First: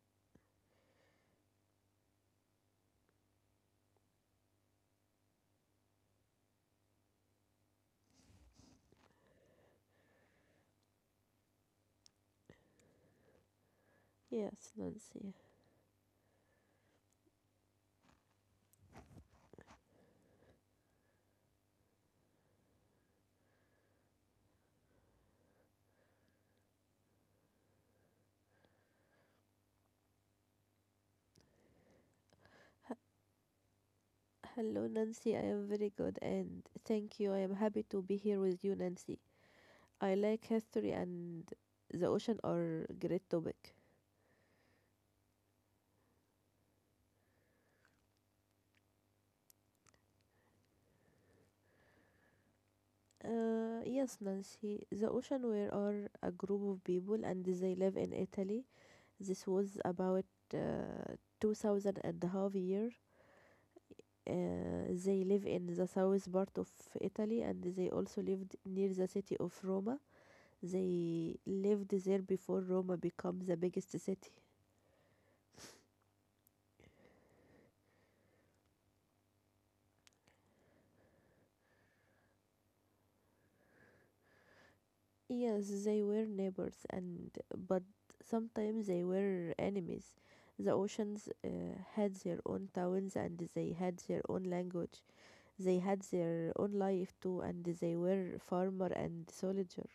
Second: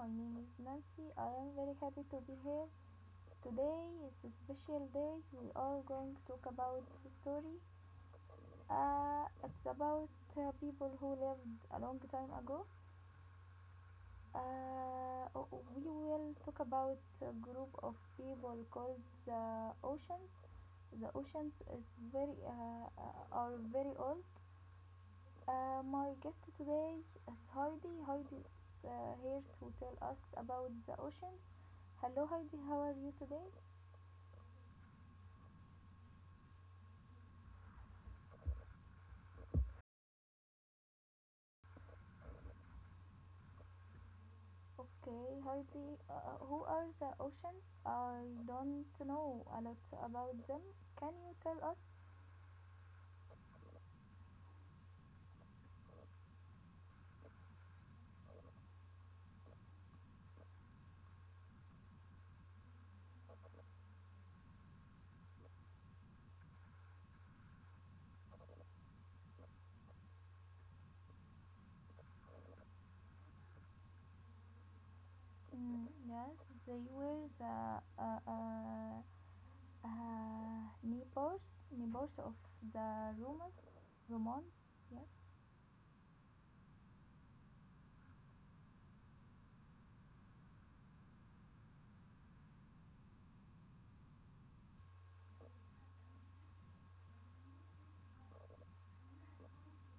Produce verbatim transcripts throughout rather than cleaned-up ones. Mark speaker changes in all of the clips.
Speaker 1: My name is Nancy. I am very happy to be here. Today is a special day. We are going to talk about the story. Uh, it's about uh, people who lived a long time ago.
Speaker 2: Yes,
Speaker 1: Uh,
Speaker 2: Nancy.
Speaker 1: we will talk about a group of people called the oceans. The oceans is very uh, uh, are very old. Uh, my guest today is Heidi. Heidi is uh, here to tell us about the oceans. Hello, Heidi. How are you today?
Speaker 2: Hello, Nancy. I am very good and thank you. I am happy to be here with you, Nancy. I like history and the ocean are great topic.
Speaker 1: Okay, Heidi. Uh, who are the oceans? I don't know a lot about them. Can you tell us?
Speaker 2: Uh, yes, Nancy. The ocean were are a group of people and they live in Italy. This was about uh, two thousand and a half year. Uh, they live in the south part of Italy and they also lived near the city of Rome. They lived there before Roma became the biggest city.
Speaker 1: Mm, yes, they were the uh, uh, uh, neighbors, neighbors of the Romans. Romans. Yes.
Speaker 2: Yes, they were neighbors and but sometimes they were enemies. The oceans uh, had their own towns and they had their own language. They had their own life too and they were farmer and soldier.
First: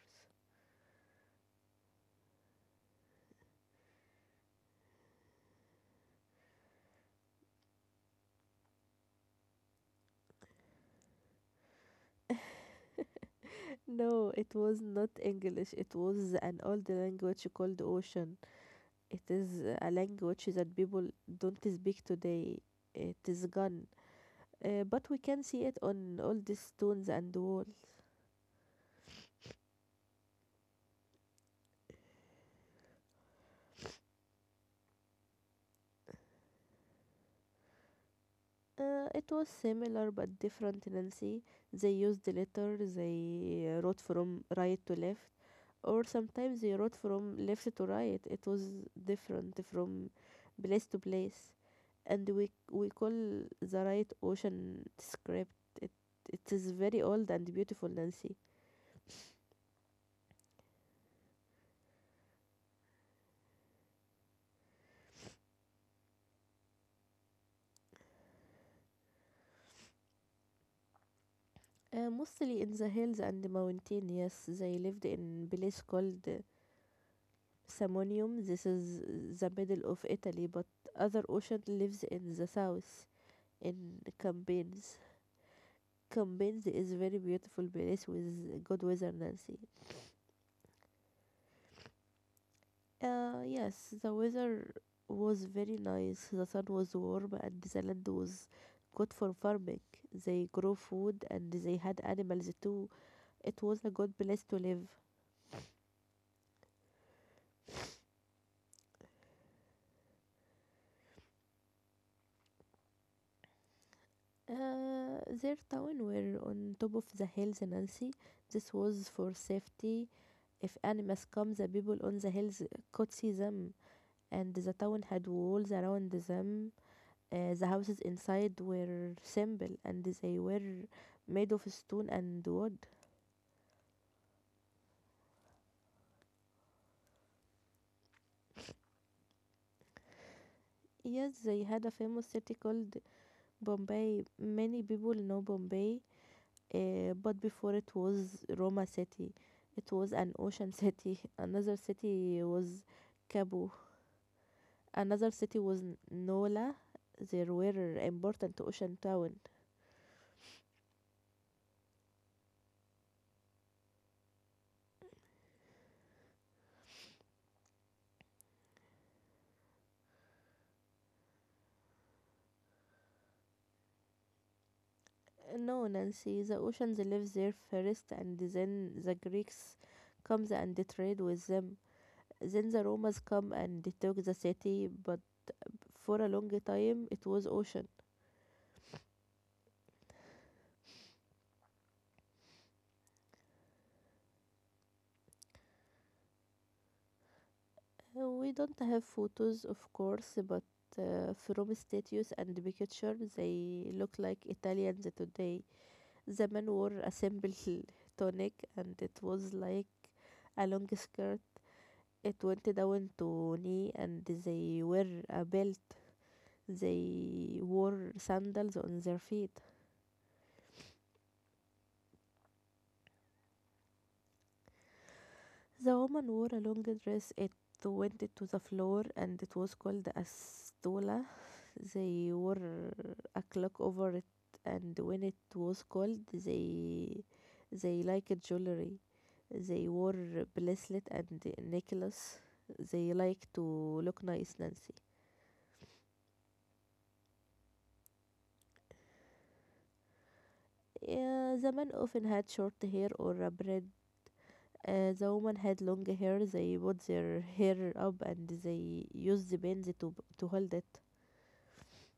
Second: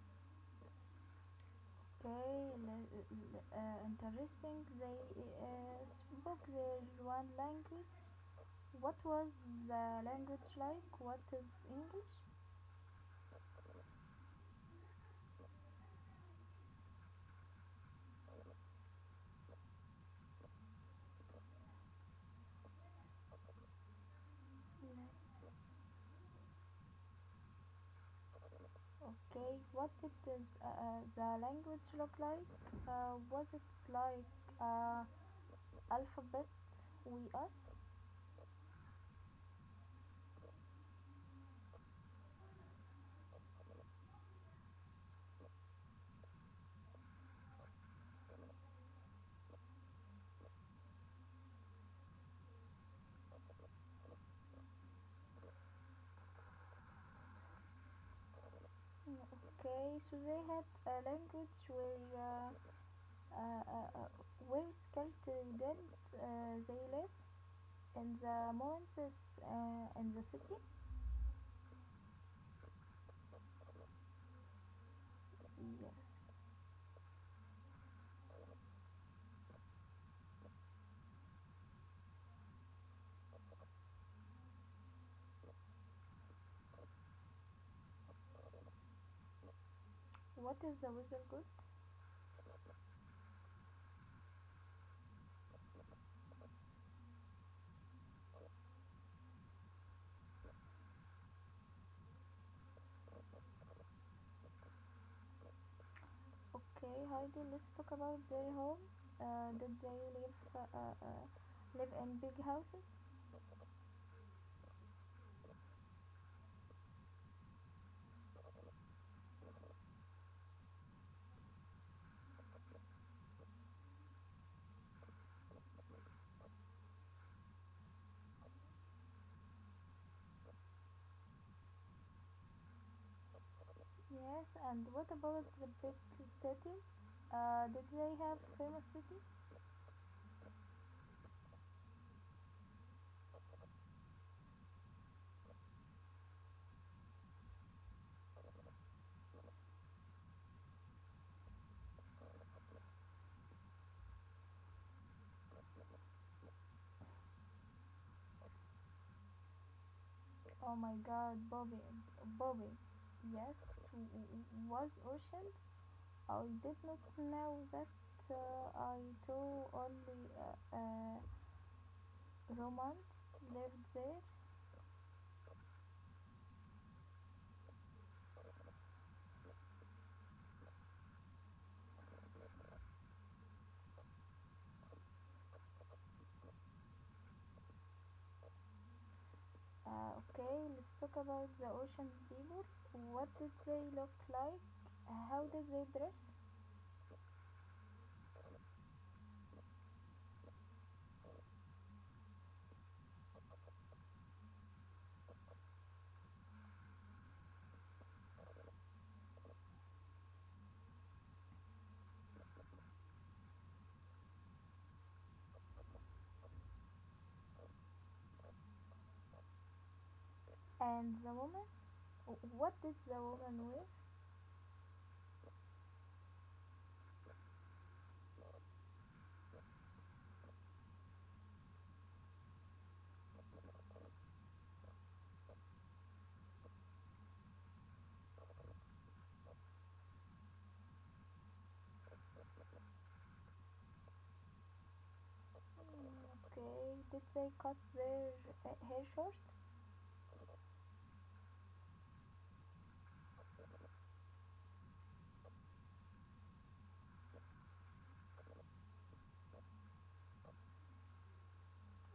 Speaker 1: Okay, uh, interesting. They uh, spoke their one language. What was the language like? What is English?
Speaker 2: No, it was not English. It was an old language called ocean. It is a language that people don't speak today. It is gone. Uh, but we can see it on all the stones and wall.
Speaker 1: Okay, what did uh, uh, the language look like? Uh, was it like uh, alphabet we us?
Speaker 2: Uh, it was similar but different, Nancy. They used the letter, they uh, wrote from right to left, or sometimes they wrote from left to right. It was different from place to place. And we we call the right ocean script. It it is very old and beautiful, Nancy.
Speaker 1: Okay, so they had a language where uh, uh, uh, uh, where skelter uh, they live in the mountains uh, in the city?
Speaker 2: Uh, mostly in the hills and the mountain, yes, they lived in place called uh, Samonium. This is the middle of Italy, but other ocean lives in the south in Campines. Campines is a very beautiful place with good weather, Nancy.
Speaker 1: What is the weather good?
Speaker 2: Uh, yes, the weather was very nice. The sun was warm and the land was good for farming. They grow food and they had animals too. It was a good place to live.
Speaker 1: Okay, Heidi, let's talk about their homes. Uh, did they live uh, uh, uh, live in big houses?
Speaker 2: Uh, their town were on top of the hills, Nancy. This was for safety. If animals come, the people on the hills could see them, and the town had walls around them. Uh, the houses inside were simple, and they were made of stone and wood.
Speaker 1: Yes, and what about the big cities? Uh, did they have famous cities?
Speaker 2: Yes, they had a famous city called Bombay. Many people know Bombay, uh, but before it was Roma city. It was an ocean city. Another city was Cabo. Another city was Nola. There were important ocean towns.
Speaker 1: Oh my God, Bobby, Bobby. Yes, w- w- was oceans. I did not know that. Uh, I too only uh, uh, Romans lived there.
Speaker 2: No, Nancy, the oceans live there first, and then the Greeks comes and they trade with them. Then the Romans come and they took the city, but for a long time it was ocean.
Speaker 1: Uh, okay, let's talk about the ocean people. What did they look like? How did they dress?
Speaker 2: Uh, We don't have photos, of course, but uh, from statues and picture, they look like Italians today. The men wore a simple tunic, and it was like a long skirt. It went down to knee, and they wear a belt. They wore sandals on their feet.
Speaker 1: And the woman? What did the woman wear?
Speaker 2: The woman wore a long dress. It went to the floor and it was called a stola. They wore a clock over it and when it was cold they they liked jewelry. They wore bracelet and necklace. They like to look nice, Nancy.
Speaker 1: Mm, okay, did they cut their uh, hair short?
Speaker 2: Yeah, the man often had short hair or a braid. Uh, the woman had long hair. They put their hair up and they used the bends to, to hold it.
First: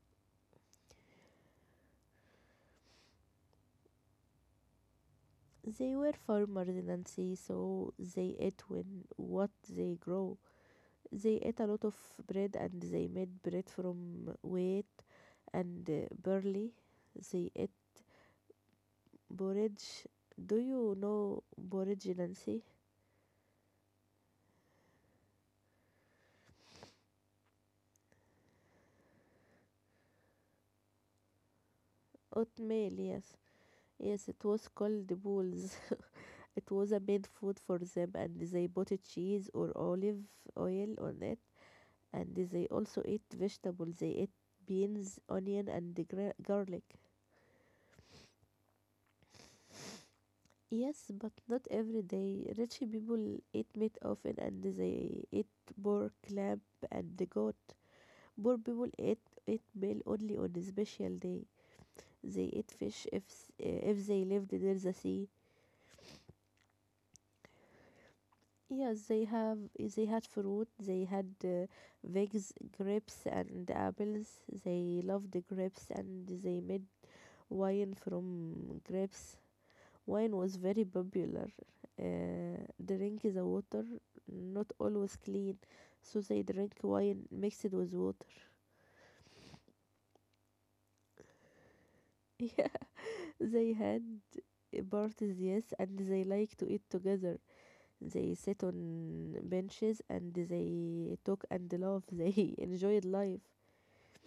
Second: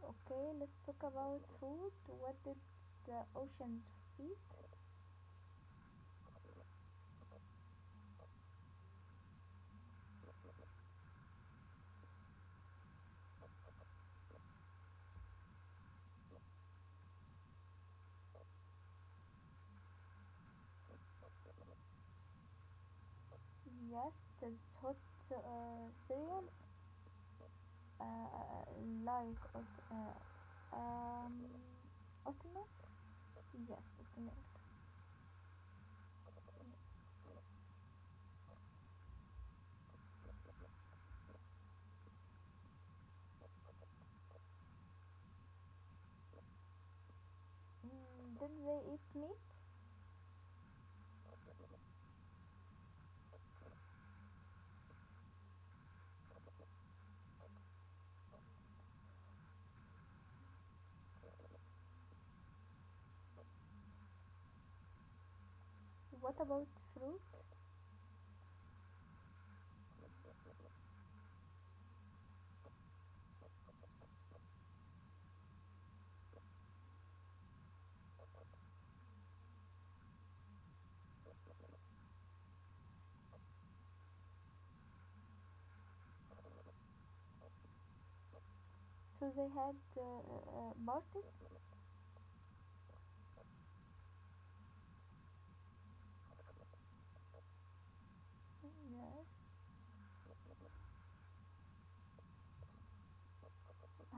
Speaker 1: Okay, let's talk about food. What did the oceans eat?
Speaker 2: They were farmers in Nancy, so they ate when what they grow. They ate a lot of bread and they made bread from wheat and uh, barley. They ate borage. Do you know borage, Nancy?
Speaker 1: Yes, this hot uh, cereal, uh, like uh, um, oatmeal.
Speaker 2: Oatmeal, yes.
Speaker 1: Yes,
Speaker 2: Yes,
Speaker 1: oatmeal.
Speaker 2: it was called the bulls. It was a main food for them, and they put cheese or olive oil on it. And they also ate vegetables. They ate beans, onion, and gra- garlic.
Speaker 1: Mm, did they eat meat?
Speaker 2: Yes, but not every day. Rich people eat meat often, and they eat pork, lamb, and the goat. Poor people eat eat meal only on a special day. They eat fish if s- eh, if they lived near the sea.
Speaker 1: What about fruit?
Speaker 2: Yes, they have they had fruit, they had uh, figs, grapes and apples. They loved the grapes and they made wine from grapes. Wine was very popular. Uh, drink the water, not always clean, so they drink wine mixed with water.
Speaker 1: So they had uh, uh, parties?
Speaker 2: Yeah, they had parties, yes, and they like to eat together. They sit on
Speaker 1: Yes.
Speaker 2: benches and they talk and laugh. They enjoyed life.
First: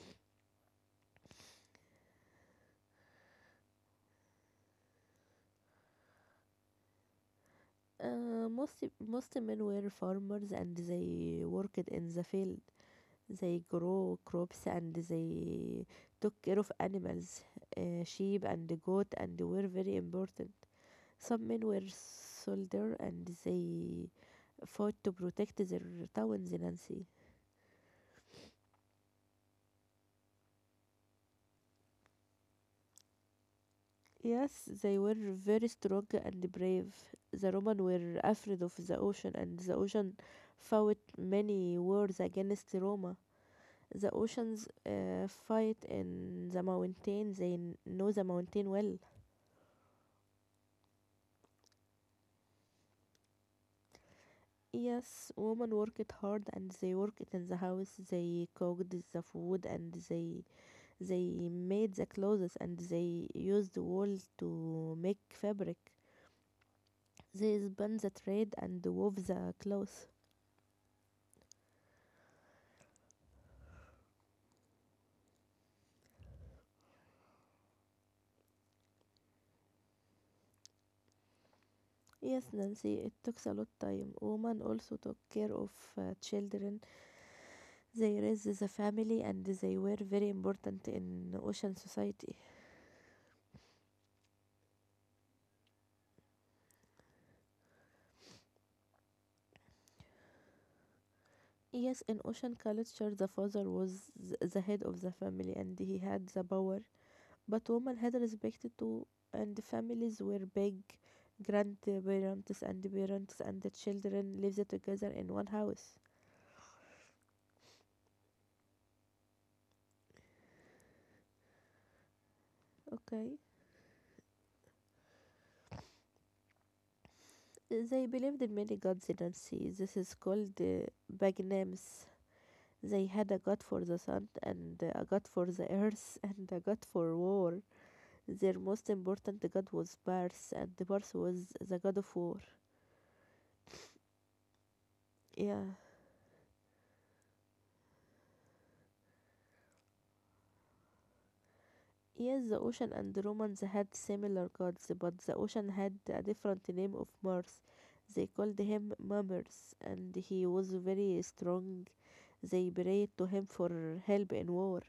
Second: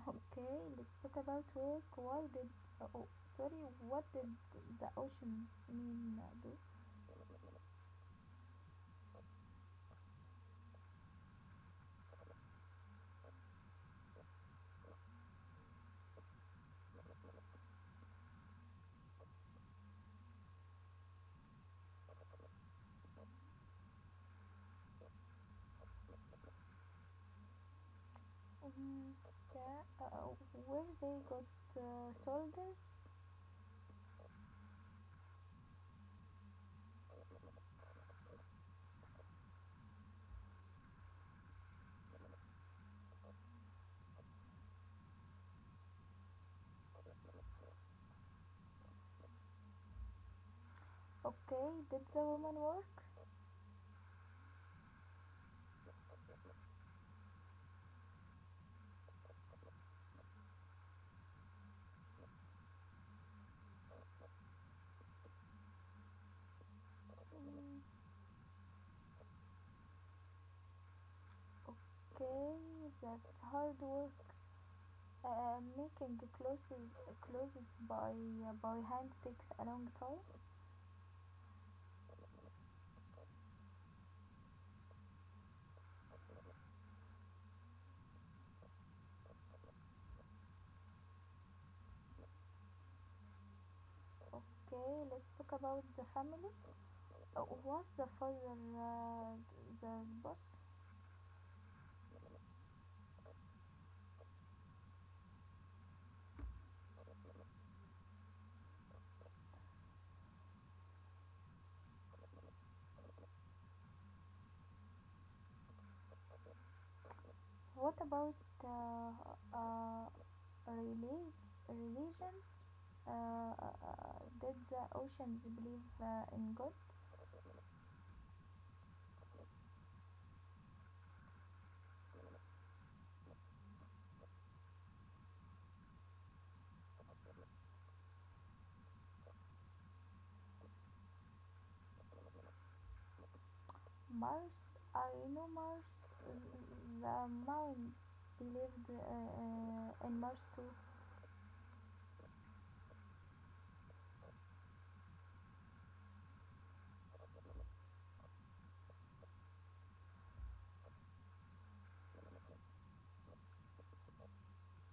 Speaker 1: Okay, let's talk about work. Why did. uh, Oh, sorry, what did the ocean mean uh, do?
Speaker 2: Uh, most most men were farmers and they worked in the field. They grow crops and they took care of animals, uh, sheep and goat, and were very important. Some men were soldier and they fought to protect their towns in Nancy.
Speaker 1: Mm, yeah, uh, where they got uh, soldiers?
Speaker 2: Yes, they were very strong and brave. The Roman were afraid of the ocean, and the ocean fought many wars against Roma. The oceans uh, fight in the mountain. They know the mountain well.
Speaker 1: Okay, did the woman work?
Speaker 2: Yes, women work it hard and they work it in the house. They cooked the food and they they made the clothes and they used wool to make fabric. They
Speaker 1: Mm,
Speaker 2: spun the thread and wove the cloth.
Speaker 1: okay, that's hard work. Uh, making clothes, clothes by uh, by hand takes a long time.
Speaker 2: Yes, Nancy, it takes a lot time. Women also took care of uh, children. They raised the family and they were very important in ocean society.
Speaker 1: Okay, let's talk about the family. Uh, Was the father uh, the boss?
Speaker 2: Yes, in ocean culture, the father was th- the head of the family and he had the power, but women had respect too, and families were big. Grandparents and parents and the children lived together in one house.
Speaker 1: What about uh, uh, reli- religion?
Speaker 2: Okay.
Speaker 1: Uh, uh, uh, did the oceans believe uh, in God?
Speaker 2: They believed in many gods in sea. This is called uh, Bagnames. They had a god for the sun and a god for the earth and a god for war. Their most important god was Pars, and Pars was the god of war.
Speaker 1: Mars? I know
Speaker 2: Yeah,
Speaker 1: Mars. Uh, the mountains believed uh, uh, in Mars too.
Speaker 2: yes, the Ocean and the Romans had similar gods, but the Ocean had a different name of Mars. They called him Mammers, and he was very strong. They prayed to him for help in war.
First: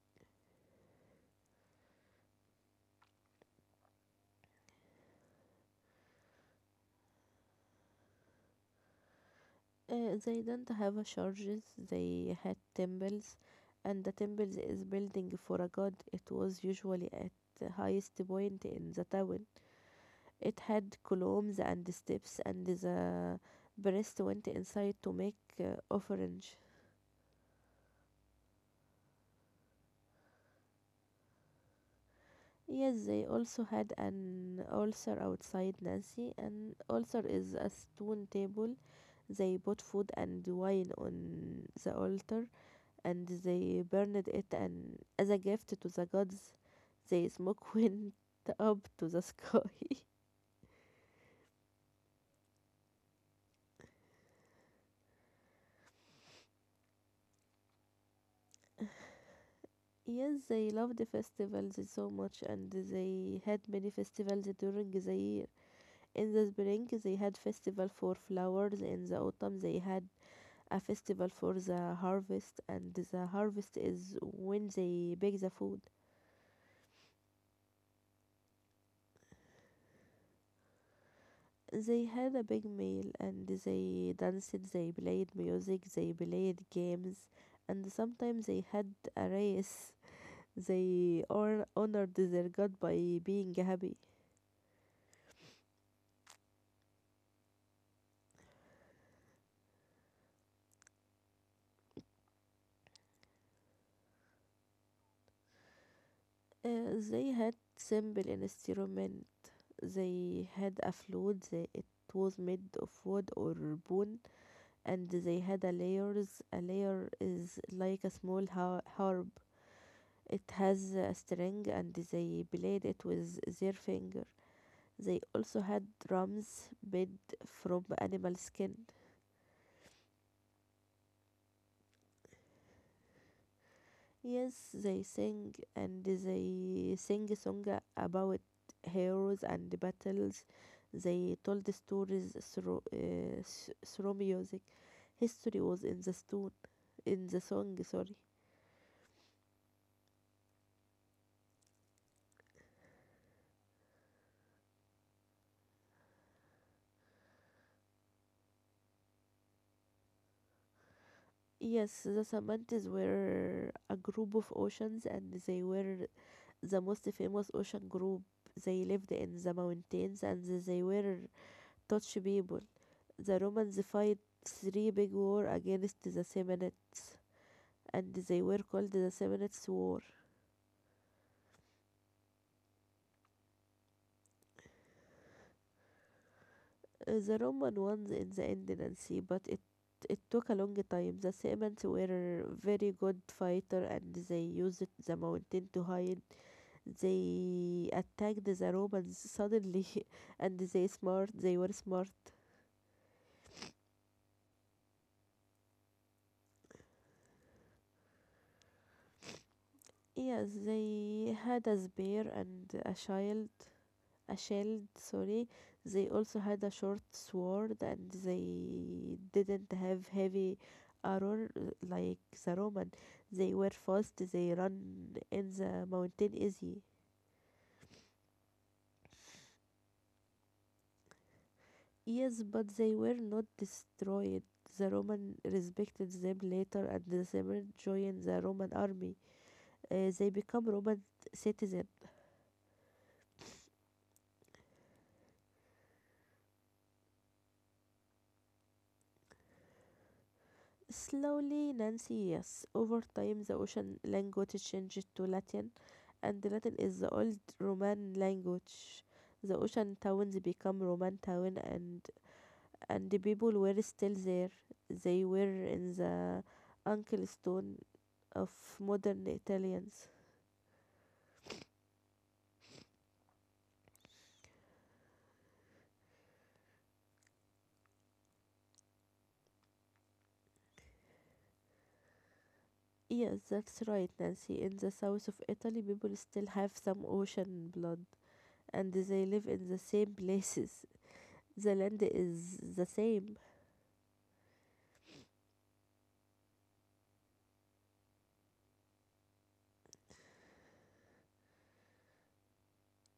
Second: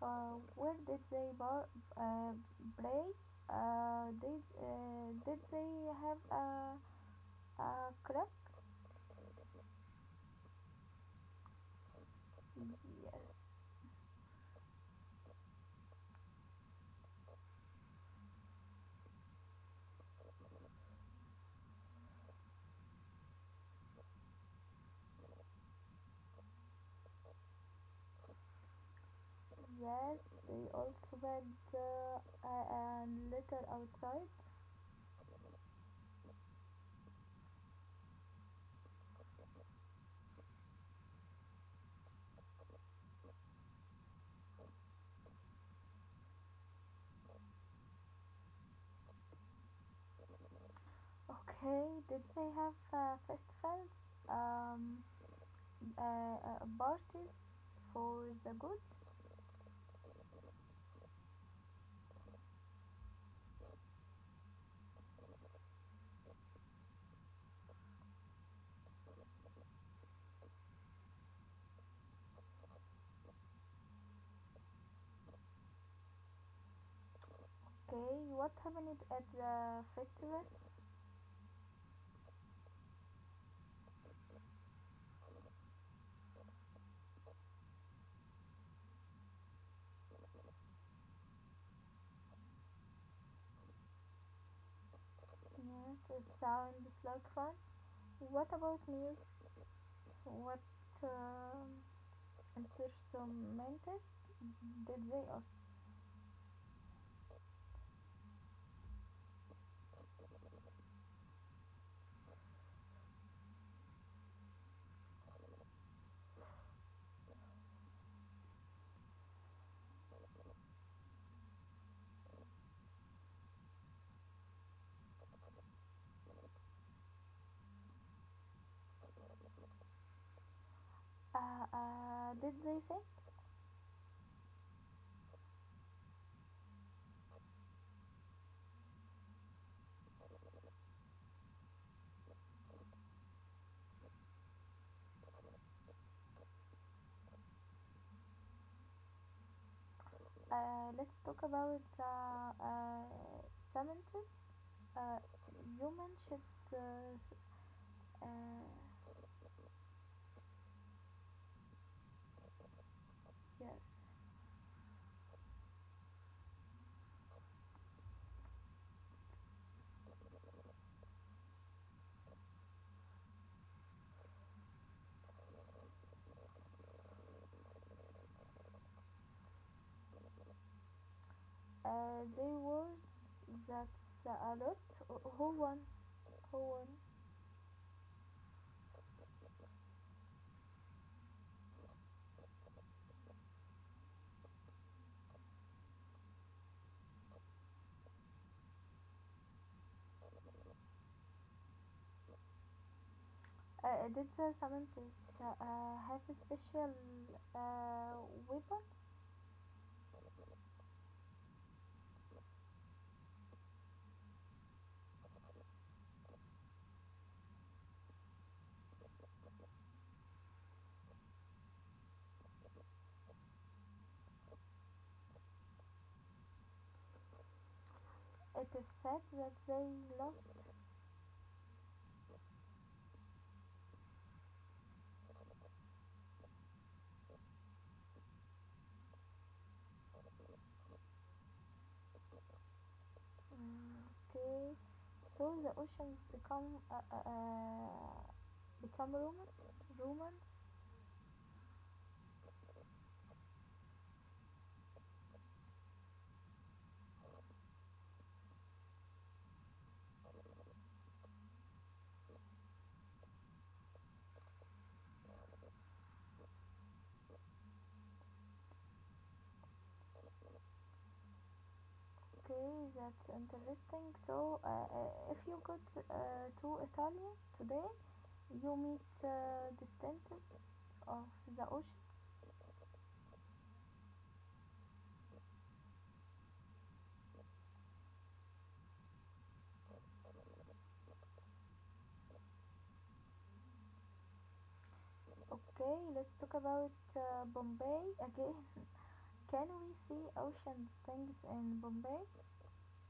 Speaker 1: Uh, where did they bar- uh, pray? Uh, did uh, did they have a, a crab?
Speaker 2: Uh, they didn't have churches, they had temples,
Speaker 1: Yes.
Speaker 2: and the temples is building for a god. It was usually at the highest point in the town. It had columns and steps, and the priest went inside to make uh, offerings.
Speaker 1: Yes, they also went uh, uh,
Speaker 2: Yes, they
Speaker 1: and litter
Speaker 2: also had
Speaker 1: outside.
Speaker 2: an ulcer outside Nancy. An ulcer is a stone table. They put food and wine on the altar and they burned it and as a gift to the gods. The smoke went up to the sky.
Speaker 1: Okay, did they have uh, festivals? Um, uh, uh, parties for the good?
Speaker 2: Yes, they loved the festivals so much and they had many festivals during the year. In the spring they had festival for flowers, in the autumn they had a festival for the harvest, and the harvest is when they bake the food.
Speaker 1: Okay, what happened at the festival?
Speaker 2: They had a big meal and they danced, they played music, they played games, and sometimes they had a race. They hon- honored their god by being happy.
Speaker 1: Yes, it sounds like fun. What about music? What um, instruments did they also?
Speaker 2: Uh, they had simple instrument. They had a flute. They, it was made of wood or bone. And they had a layers. A layer is like a small har- harp. It has a string and they played it with their finger. They also had drums made from animal skin.
Speaker 1: Uh, uh, did they sing?
Speaker 2: Yes, they sing and they sing a song about heroes and battles. They told the stories through, uh, through music. History was in the stone, in the song, sorry.
Speaker 1: Uh, let's talk about uh, uh, seventies. Uh, you mentioned uh, uh,
Speaker 2: Yes, the Samantas were
Speaker 1: yes.
Speaker 2: a group of oceans and they were the most famous ocean group. They lived in the mountains and they were Dutch people. The Romans fight three big war against the Samnites and they were called the Samnites War.
Speaker 1: Uh, there was that's uh, a lot. Who won? Who won?
Speaker 2: Uh, The Roman ones in the Indiancy, but it it took a long time. The Samnites were very good fighter and they used the mountain to hide. They attacked the Romans suddenly and they smart they were smart.
Speaker 1: Uh, uh, did the seventies uh, uh, have a special uh, weapons?
Speaker 2: Yes, they had a spear and a shield a shield, sorry. They also had a short sword and they didn't have heavy armor uh, like the Roman. They were fast, they run in the mountain easy.
Speaker 1: It is said that they lost.
Speaker 2: Yes, but they were not destroyed. The Roman respected them later and the Samaritans joined the Roman army. Uh, they become Roman citizens.
Speaker 1: Mm, okay, so the oceans become uh, uh, uh, become Roman. Romans.
Speaker 2: Slowly, Nancy, yes, over time the ocean language changed to Latin, and Latin is the old Roman language. The ocean towns become Roman town, and and the people were still there. They were in the ankle stone of modern Italians.
Speaker 1: Okay, that's interesting. So, uh, uh, if you go to, uh, to Italy today, you meet uh, the dentists of the ocean.
Speaker 2: Yes, that's right, Nancy. In the south of Italy, people still have some ocean blood, and they live in the same places. The land is the same.
Speaker 1: Okay, let's talk about uh, Bombay again. Can we see ocean things in Bombay?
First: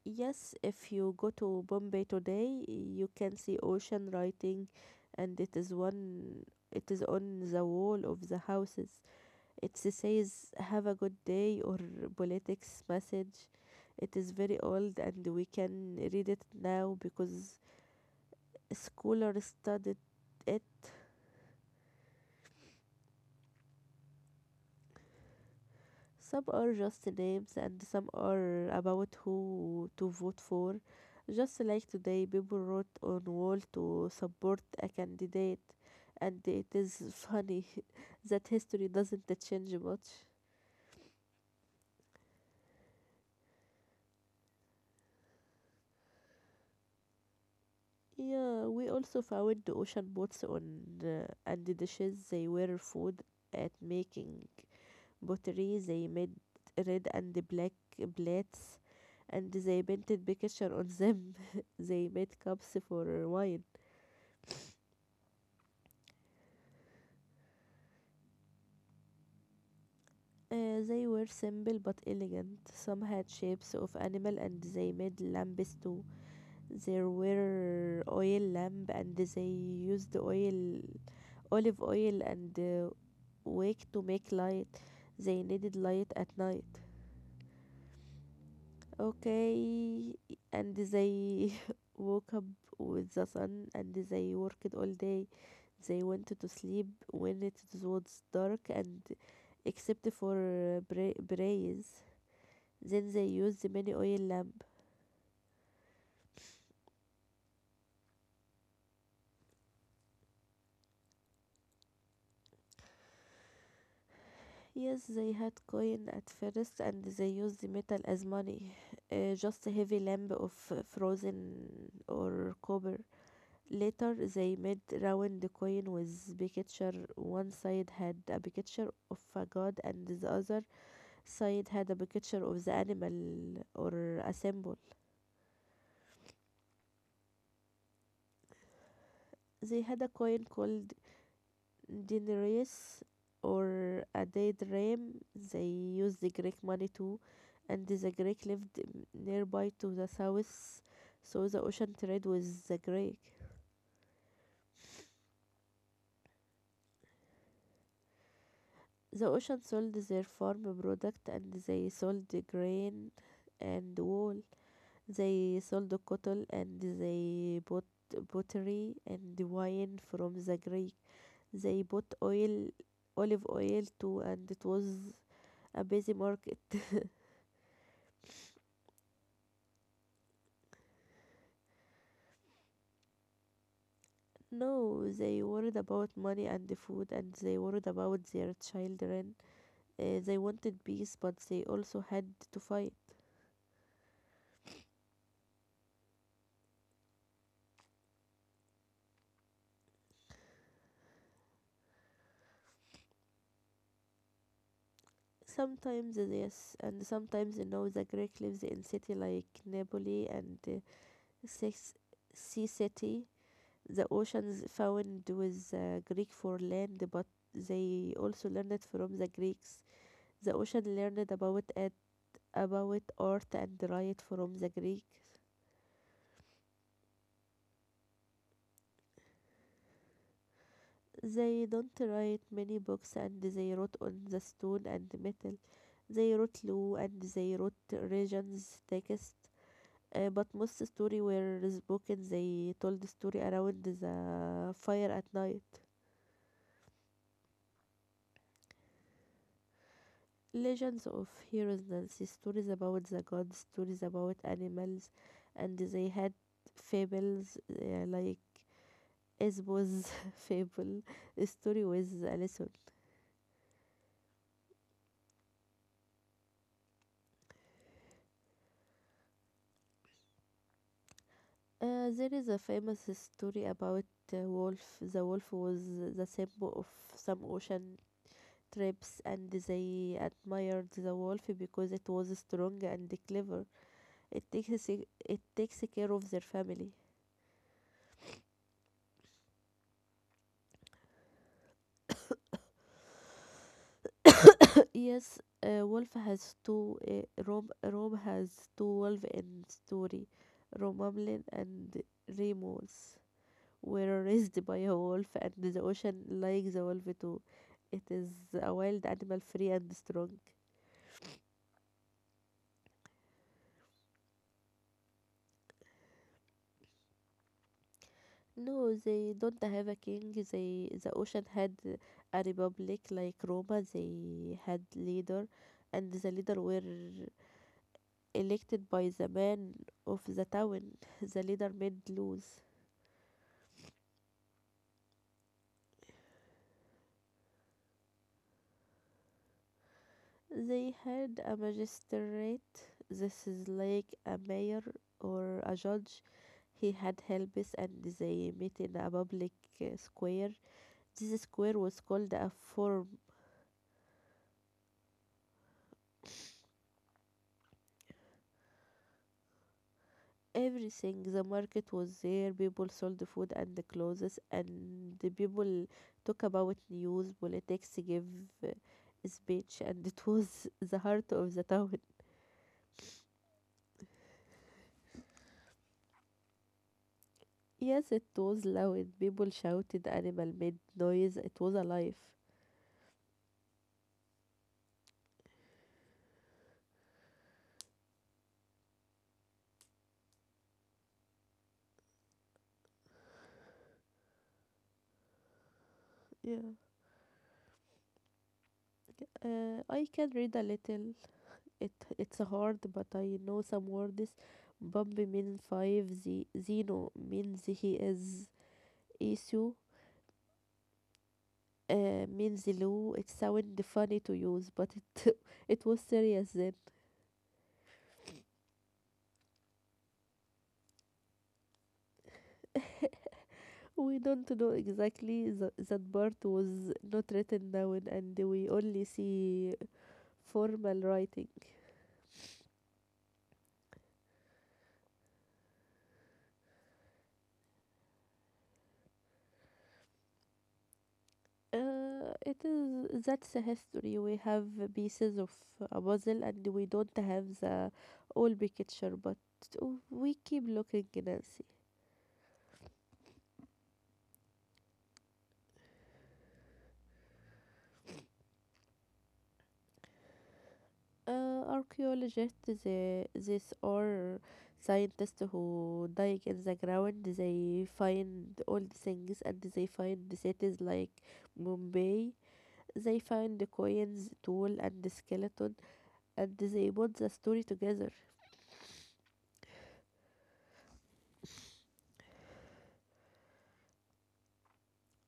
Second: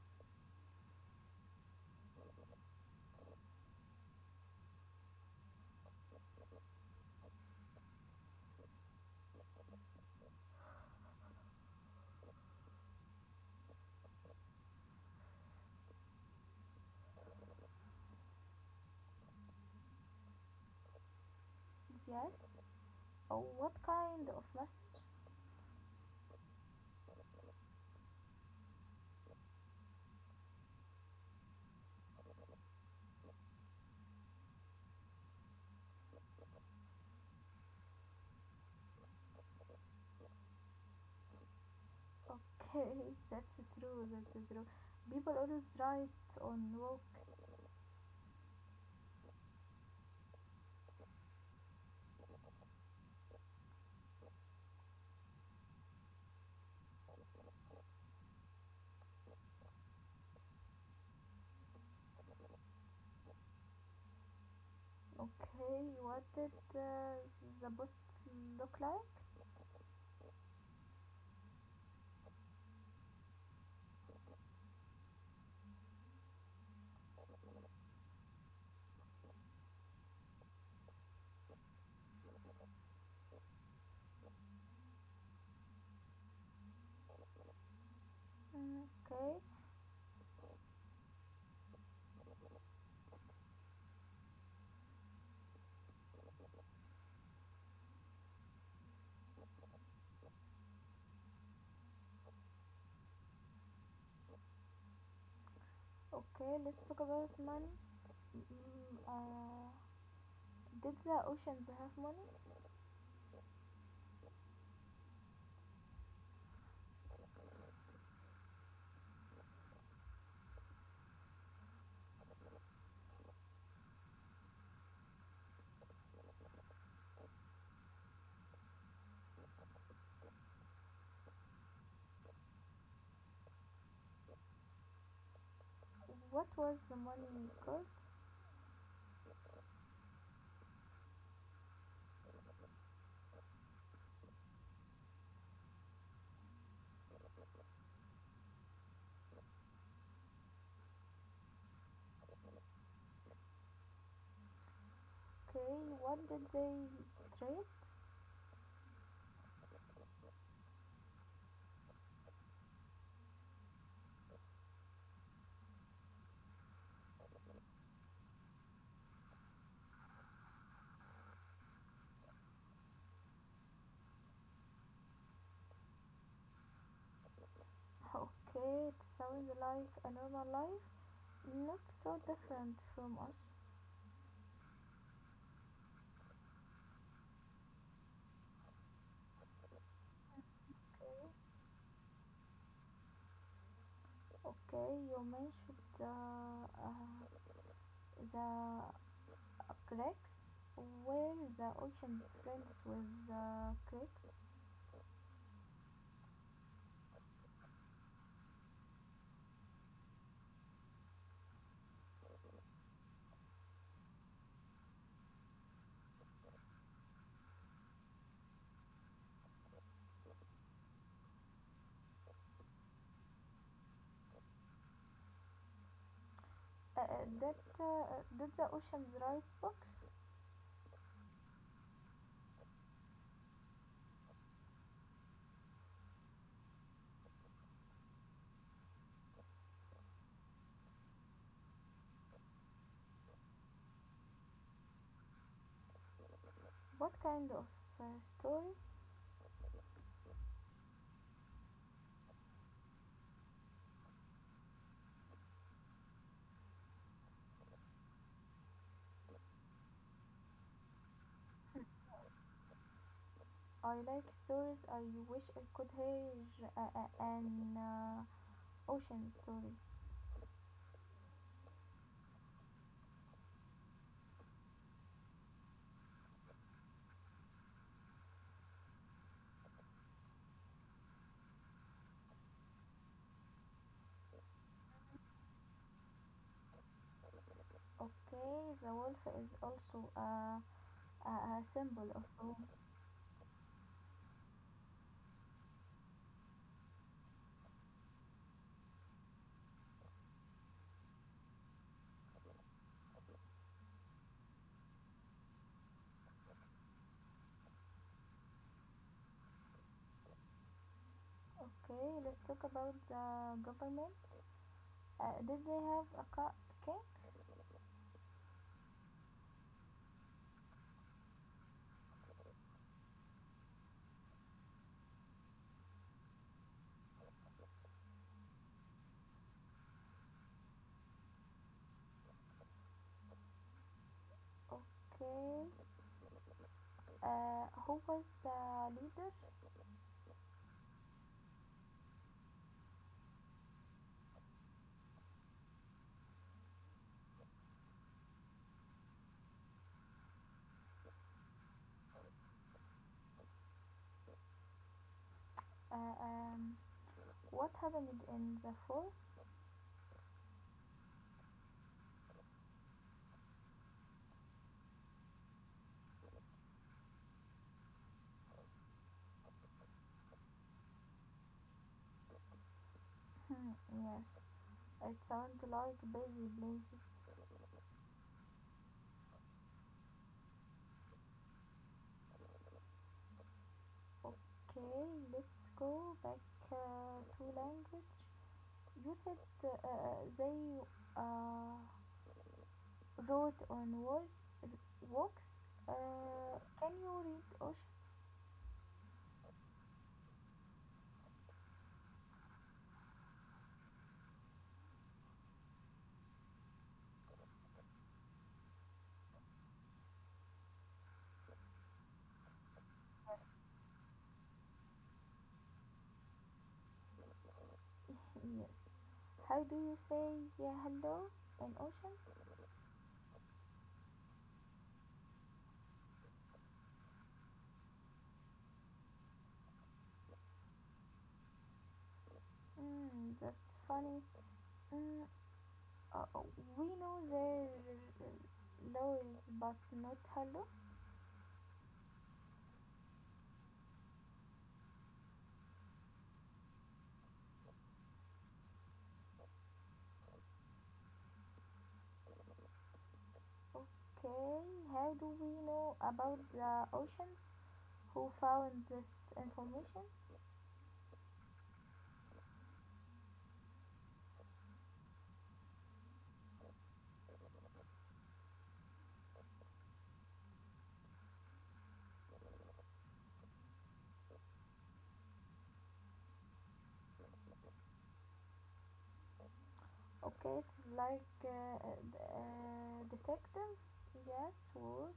Speaker 2: Yes, if you go to Bombay today, you can see ocean writing and it is one it is on the wall of the houses. It says have a good day or politics message. It is very old and we can read it now because scholars studied it.
Speaker 1: Yes. Oh, what kind of message?
Speaker 2: Some are just names and some are about who to vote for. Just like today, people wrote on wall to support a candidate, and it is funny that history doesn't change much.
Speaker 1: Okay, that's true. That's true. People always write on walk.
Speaker 2: Yeah, we also found the ocean boats on uh, and the dishes they were food at making pottery. They made red and the black plates, and they painted picture on them. They made cups for wine.
Speaker 1: Okay, what did uh, the post look like?
Speaker 2: Uh, they were simple but elegant. Some had shapes of animal and they made lamps too. There were oil lamp and they used oil, olive oil and uh, wick to make light. They needed light at night.
Speaker 1: Mm, okay.
Speaker 2: Okay, and they woke up with the sun and they worked all day. They went to sleep when it was dark and except for uh, bra- braise. Then they used the mini oil lamp.
Speaker 1: Okay, let's talk about money. Mm, uh, did the oceans have money?
Speaker 2: Yes, they had coin at first and they used the metal as money, uh, just a heavy lamp of frozen or copper. Later, they made round coin with picture. One side had a picture of a god and the other side had a picture of the animal or a symbol.
Speaker 1: What was the money called?
Speaker 2: They had a coin called denarius or a day drachma. They used the Greek money too, and the Greek lived nearby to the south, so the ocean trade with the Greek.
Speaker 1: Okay, what did they trade?
Speaker 2: The ocean sold their farm product and they sold the grain and wool. They sold cotton and they bought pottery and wine from the Greek. They bought oil, olive oil too, and it was a busy market.
Speaker 1: Okay, it sounds like a normal life, not so different from us.
Speaker 2: No, they worried about money and the food, and they worried about their children. Uh, they wanted peace, but they also had to fight.
Speaker 1: Okay, you mentioned the uh, the Greeks. Were the oceans friends with the Greeks?
Speaker 2: Sometimes yes, and sometimes no. The Greek lives in city like Napoli and uh, Sis- Sea City. The oceans found with uh, Greek for land, but they also learned from the Greeks. The ocean learned about it, about art and riot from the Greeks.
Speaker 1: Uh, uh, did, uh, did the oceans write books?
Speaker 2: They don't write many books and they wrote on the stone and metal. They wrote law and they wrote regions text. Uh, but most story were spoken. They told the story around the fire at night.
Speaker 1: What kind of uh, stories?
Speaker 2: Legends of heroes, stories about the gods, stories about animals, and they had fables uh, like Aesop's fable, a story with a lesson.
Speaker 1: I like stories. I wish I could hear uh, uh, an uh, ocean story.
Speaker 2: Uh, there is a famous story about a wolf. The wolf was the symbol of some ocean trips, and they admired the wolf because it was strong and clever. It takes it takes care of their family.
Speaker 1: Okay, the wolf is also a, a, a symbol of Rome.
Speaker 2: Yes, uh, wolf has two. Uh, Rome Rome has two wolves in story. Romulan and Remus were raised by a wolf, and the ocean likes the wolf too. It is a wild animal, free and strong.
Speaker 1: Okay, let's talk about the government. Uh, did they have a ca- king?
Speaker 2: No, they don't have a king. They the ocean had a republic like Roma. They had leader, and the leader were elected by the man of the town. The leader made laws.
Speaker 1: Okay, uh, who was the leader?
Speaker 2: They had a magistrate. This is like a mayor or a judge. He had helpers, and they met in a public uh, square. This square was called a forum.
Speaker 1: Uh, um, what happened in the fall?
Speaker 2: Everything, the market was there. People sold food and the clothes and the people talk about news, politics, give a speech, and it was the heart of the town.
Speaker 1: Yes, it sounds like busy places.
Speaker 2: Yes, it was loud. People shouted, animal made noise, it was alive.
Speaker 1: Okay, let's go back uh, to language. You said uh, uh, they uh, wrote on wall walks.
Speaker 2: Yeah,
Speaker 1: Uh, can you read ocean?
Speaker 2: uh, I can read a little. It it's hard, but I know some words. Bambi means five. Z- zeno means he is issue. Uh, means low. It
Speaker 1: Yes.
Speaker 2: sounded funny to use, but it, it was serious then.
Speaker 1: Yes. How do you say yeah, hello in ocean?
Speaker 2: We don't know exactly. The, that part was not written down, and we only see formal writing.
Speaker 1: Mm, that's funny. Mm, uh, we know their laws, but not hello.
Speaker 2: Uh, it is That's a history. We have pieces of a puzzle, and we don't have the whole picture, but we keep looking, Nancy.
Speaker 1: Okay. How do we know about the oceans? Who found this information?
Speaker 2: Uh, archaeologists, the, this are scientists who dig in the ground. They find old things and they find the cities like Mumbai. They find the coins, tool, and the skeleton, and they put the story together.
Speaker 1: Okay, it's like uh, uh, detective. Yes, work.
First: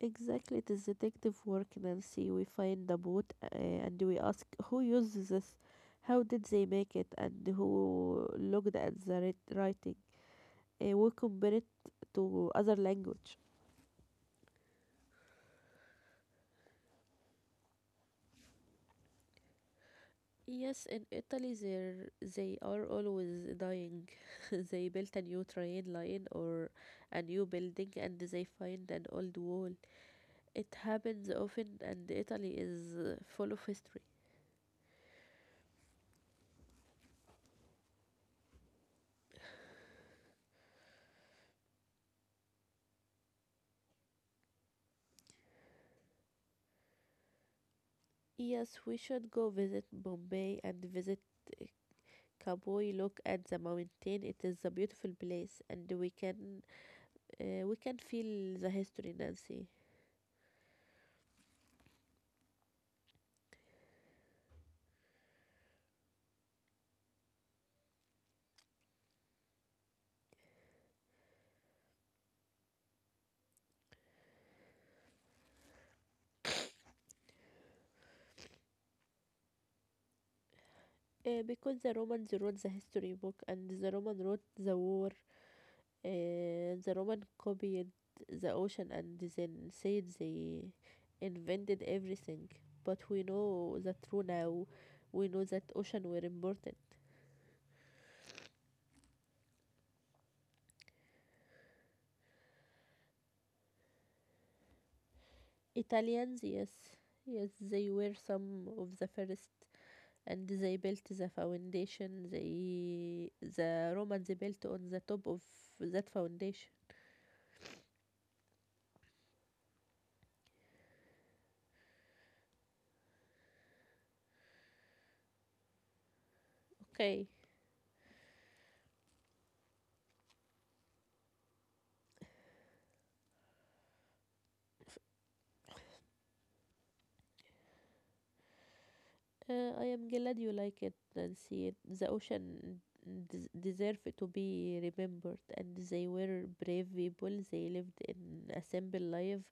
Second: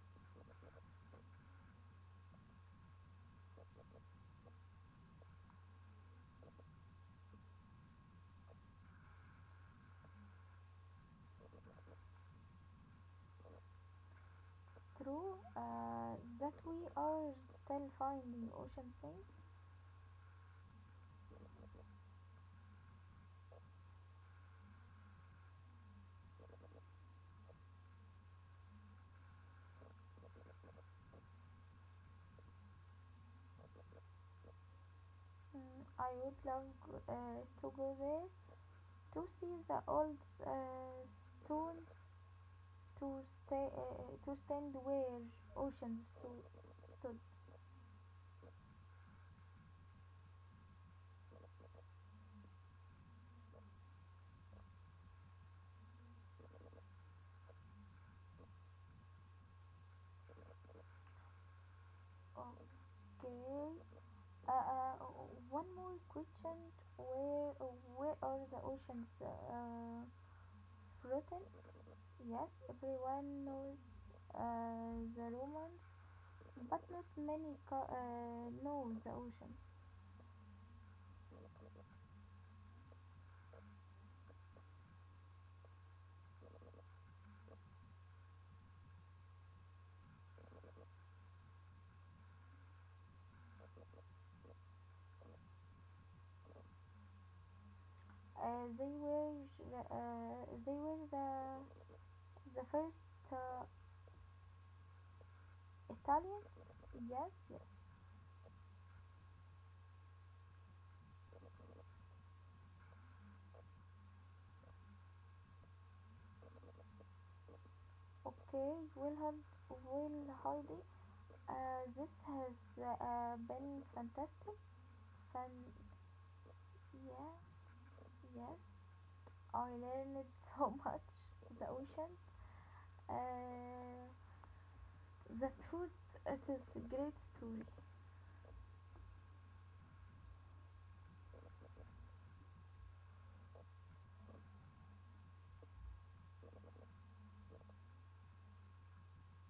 Speaker 2: Exactly, it is detective work, Nancy. We find the boat uh, and we ask who uses this, how did they make it, and who looked at the writ- writing. Uh, we compare it to other language.
Speaker 1: It's true uh, that we are still finding ocean things.
Speaker 2: Yes, in Italy, they're, they are always dying. They built a new train line or a new building and they find an old wall. It happens often, and Italy is uh, full of history.
Speaker 1: Mm, I would love g- uh, to go there to see the old uh, stones to stay uh, to stand where oceans sto- stood.
Speaker 2: Yes, we should go visit Bombay and visit uh, Kaboi. Look at the mountain; it is a beautiful place, and we can uh, we can feel the history, Nancy.
Speaker 1: Okay. Uh, uh, one more question. Where where are the oceans uh, written? Yes, everyone knows uh, the Romans, but not many co- uh, know the ocean.
Speaker 2: Uh, because the Romans wrote the history book and the Romans wrote the war. Uh, the Roman copied the ocean and then said they invented everything. But we know the true now. We know that ocean were important.
Speaker 1: Uh, they were the- uh, they were the the first uh,
Speaker 2: Italians,
Speaker 1: Italians.
Speaker 2: yes,
Speaker 1: Yes,
Speaker 2: yes,
Speaker 1: yes.
Speaker 2: they were some of the first, and they built the foundation. They the Romans they built on the top of that foundation.
Speaker 1: Okay, Wilhelm Will Heidi. Uh, this has uh, been fantastic. Fun.
Speaker 2: Okay.
Speaker 1: Yes, yes. I learned so much. The oceans. Uh, The truth it is a great story.
Speaker 2: Uh, I am glad you like it, Nancy. The ocean des- deserve to be remembered, and they were brave people. They lived in a simple life,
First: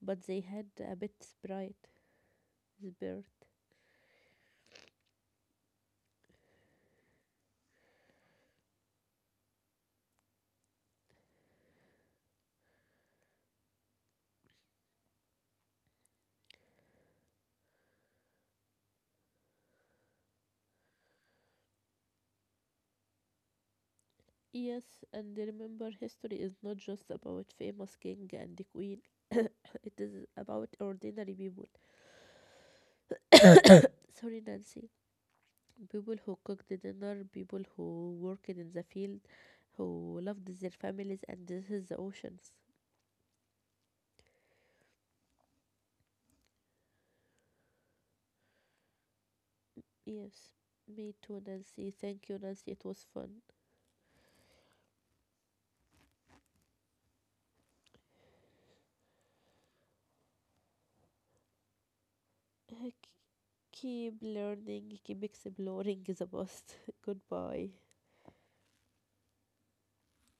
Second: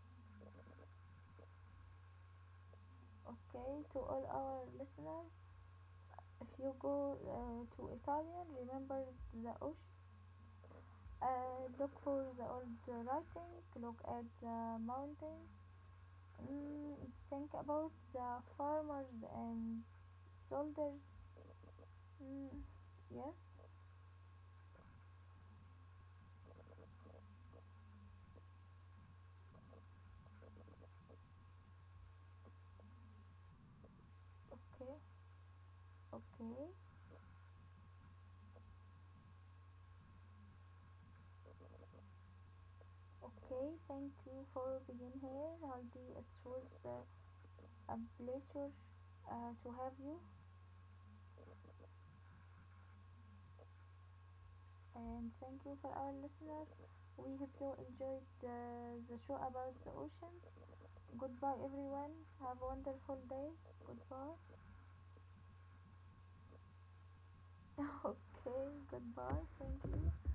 Speaker 2: but they had a bit sprite spirit.
Speaker 1: Okay, to all our listeners, if you go uh, to Italian, remember the oceans, uh, look for the old writing, look at the mountains, mm, think about the farmers and soldiers, mm, yes,
Speaker 2: Yes, and remember, history is not just about famous king and queen. It is about ordinary people. Sorry, Nancy.
Speaker 1: okay,
Speaker 2: People who cooked
Speaker 1: okay.
Speaker 2: the dinner, people who worked in the field, who loved their families, and this is the oceans.
Speaker 1: Okay, thank you for being here, Haldi. It was uh, a pleasure uh, to have you.
Speaker 2: Yes, me too, Nancy. Thank you, Nancy. It was fun.
Speaker 1: And thank you for our listeners. We hope you enjoyed uh, the show about the oceans. Goodbye, everyone. Have a wonderful day.
Speaker 2: Keep
Speaker 1: Goodbye.
Speaker 2: learning, keep exploring is a must. Goodbye.
Speaker 1: Okay, goodbye. Thank you.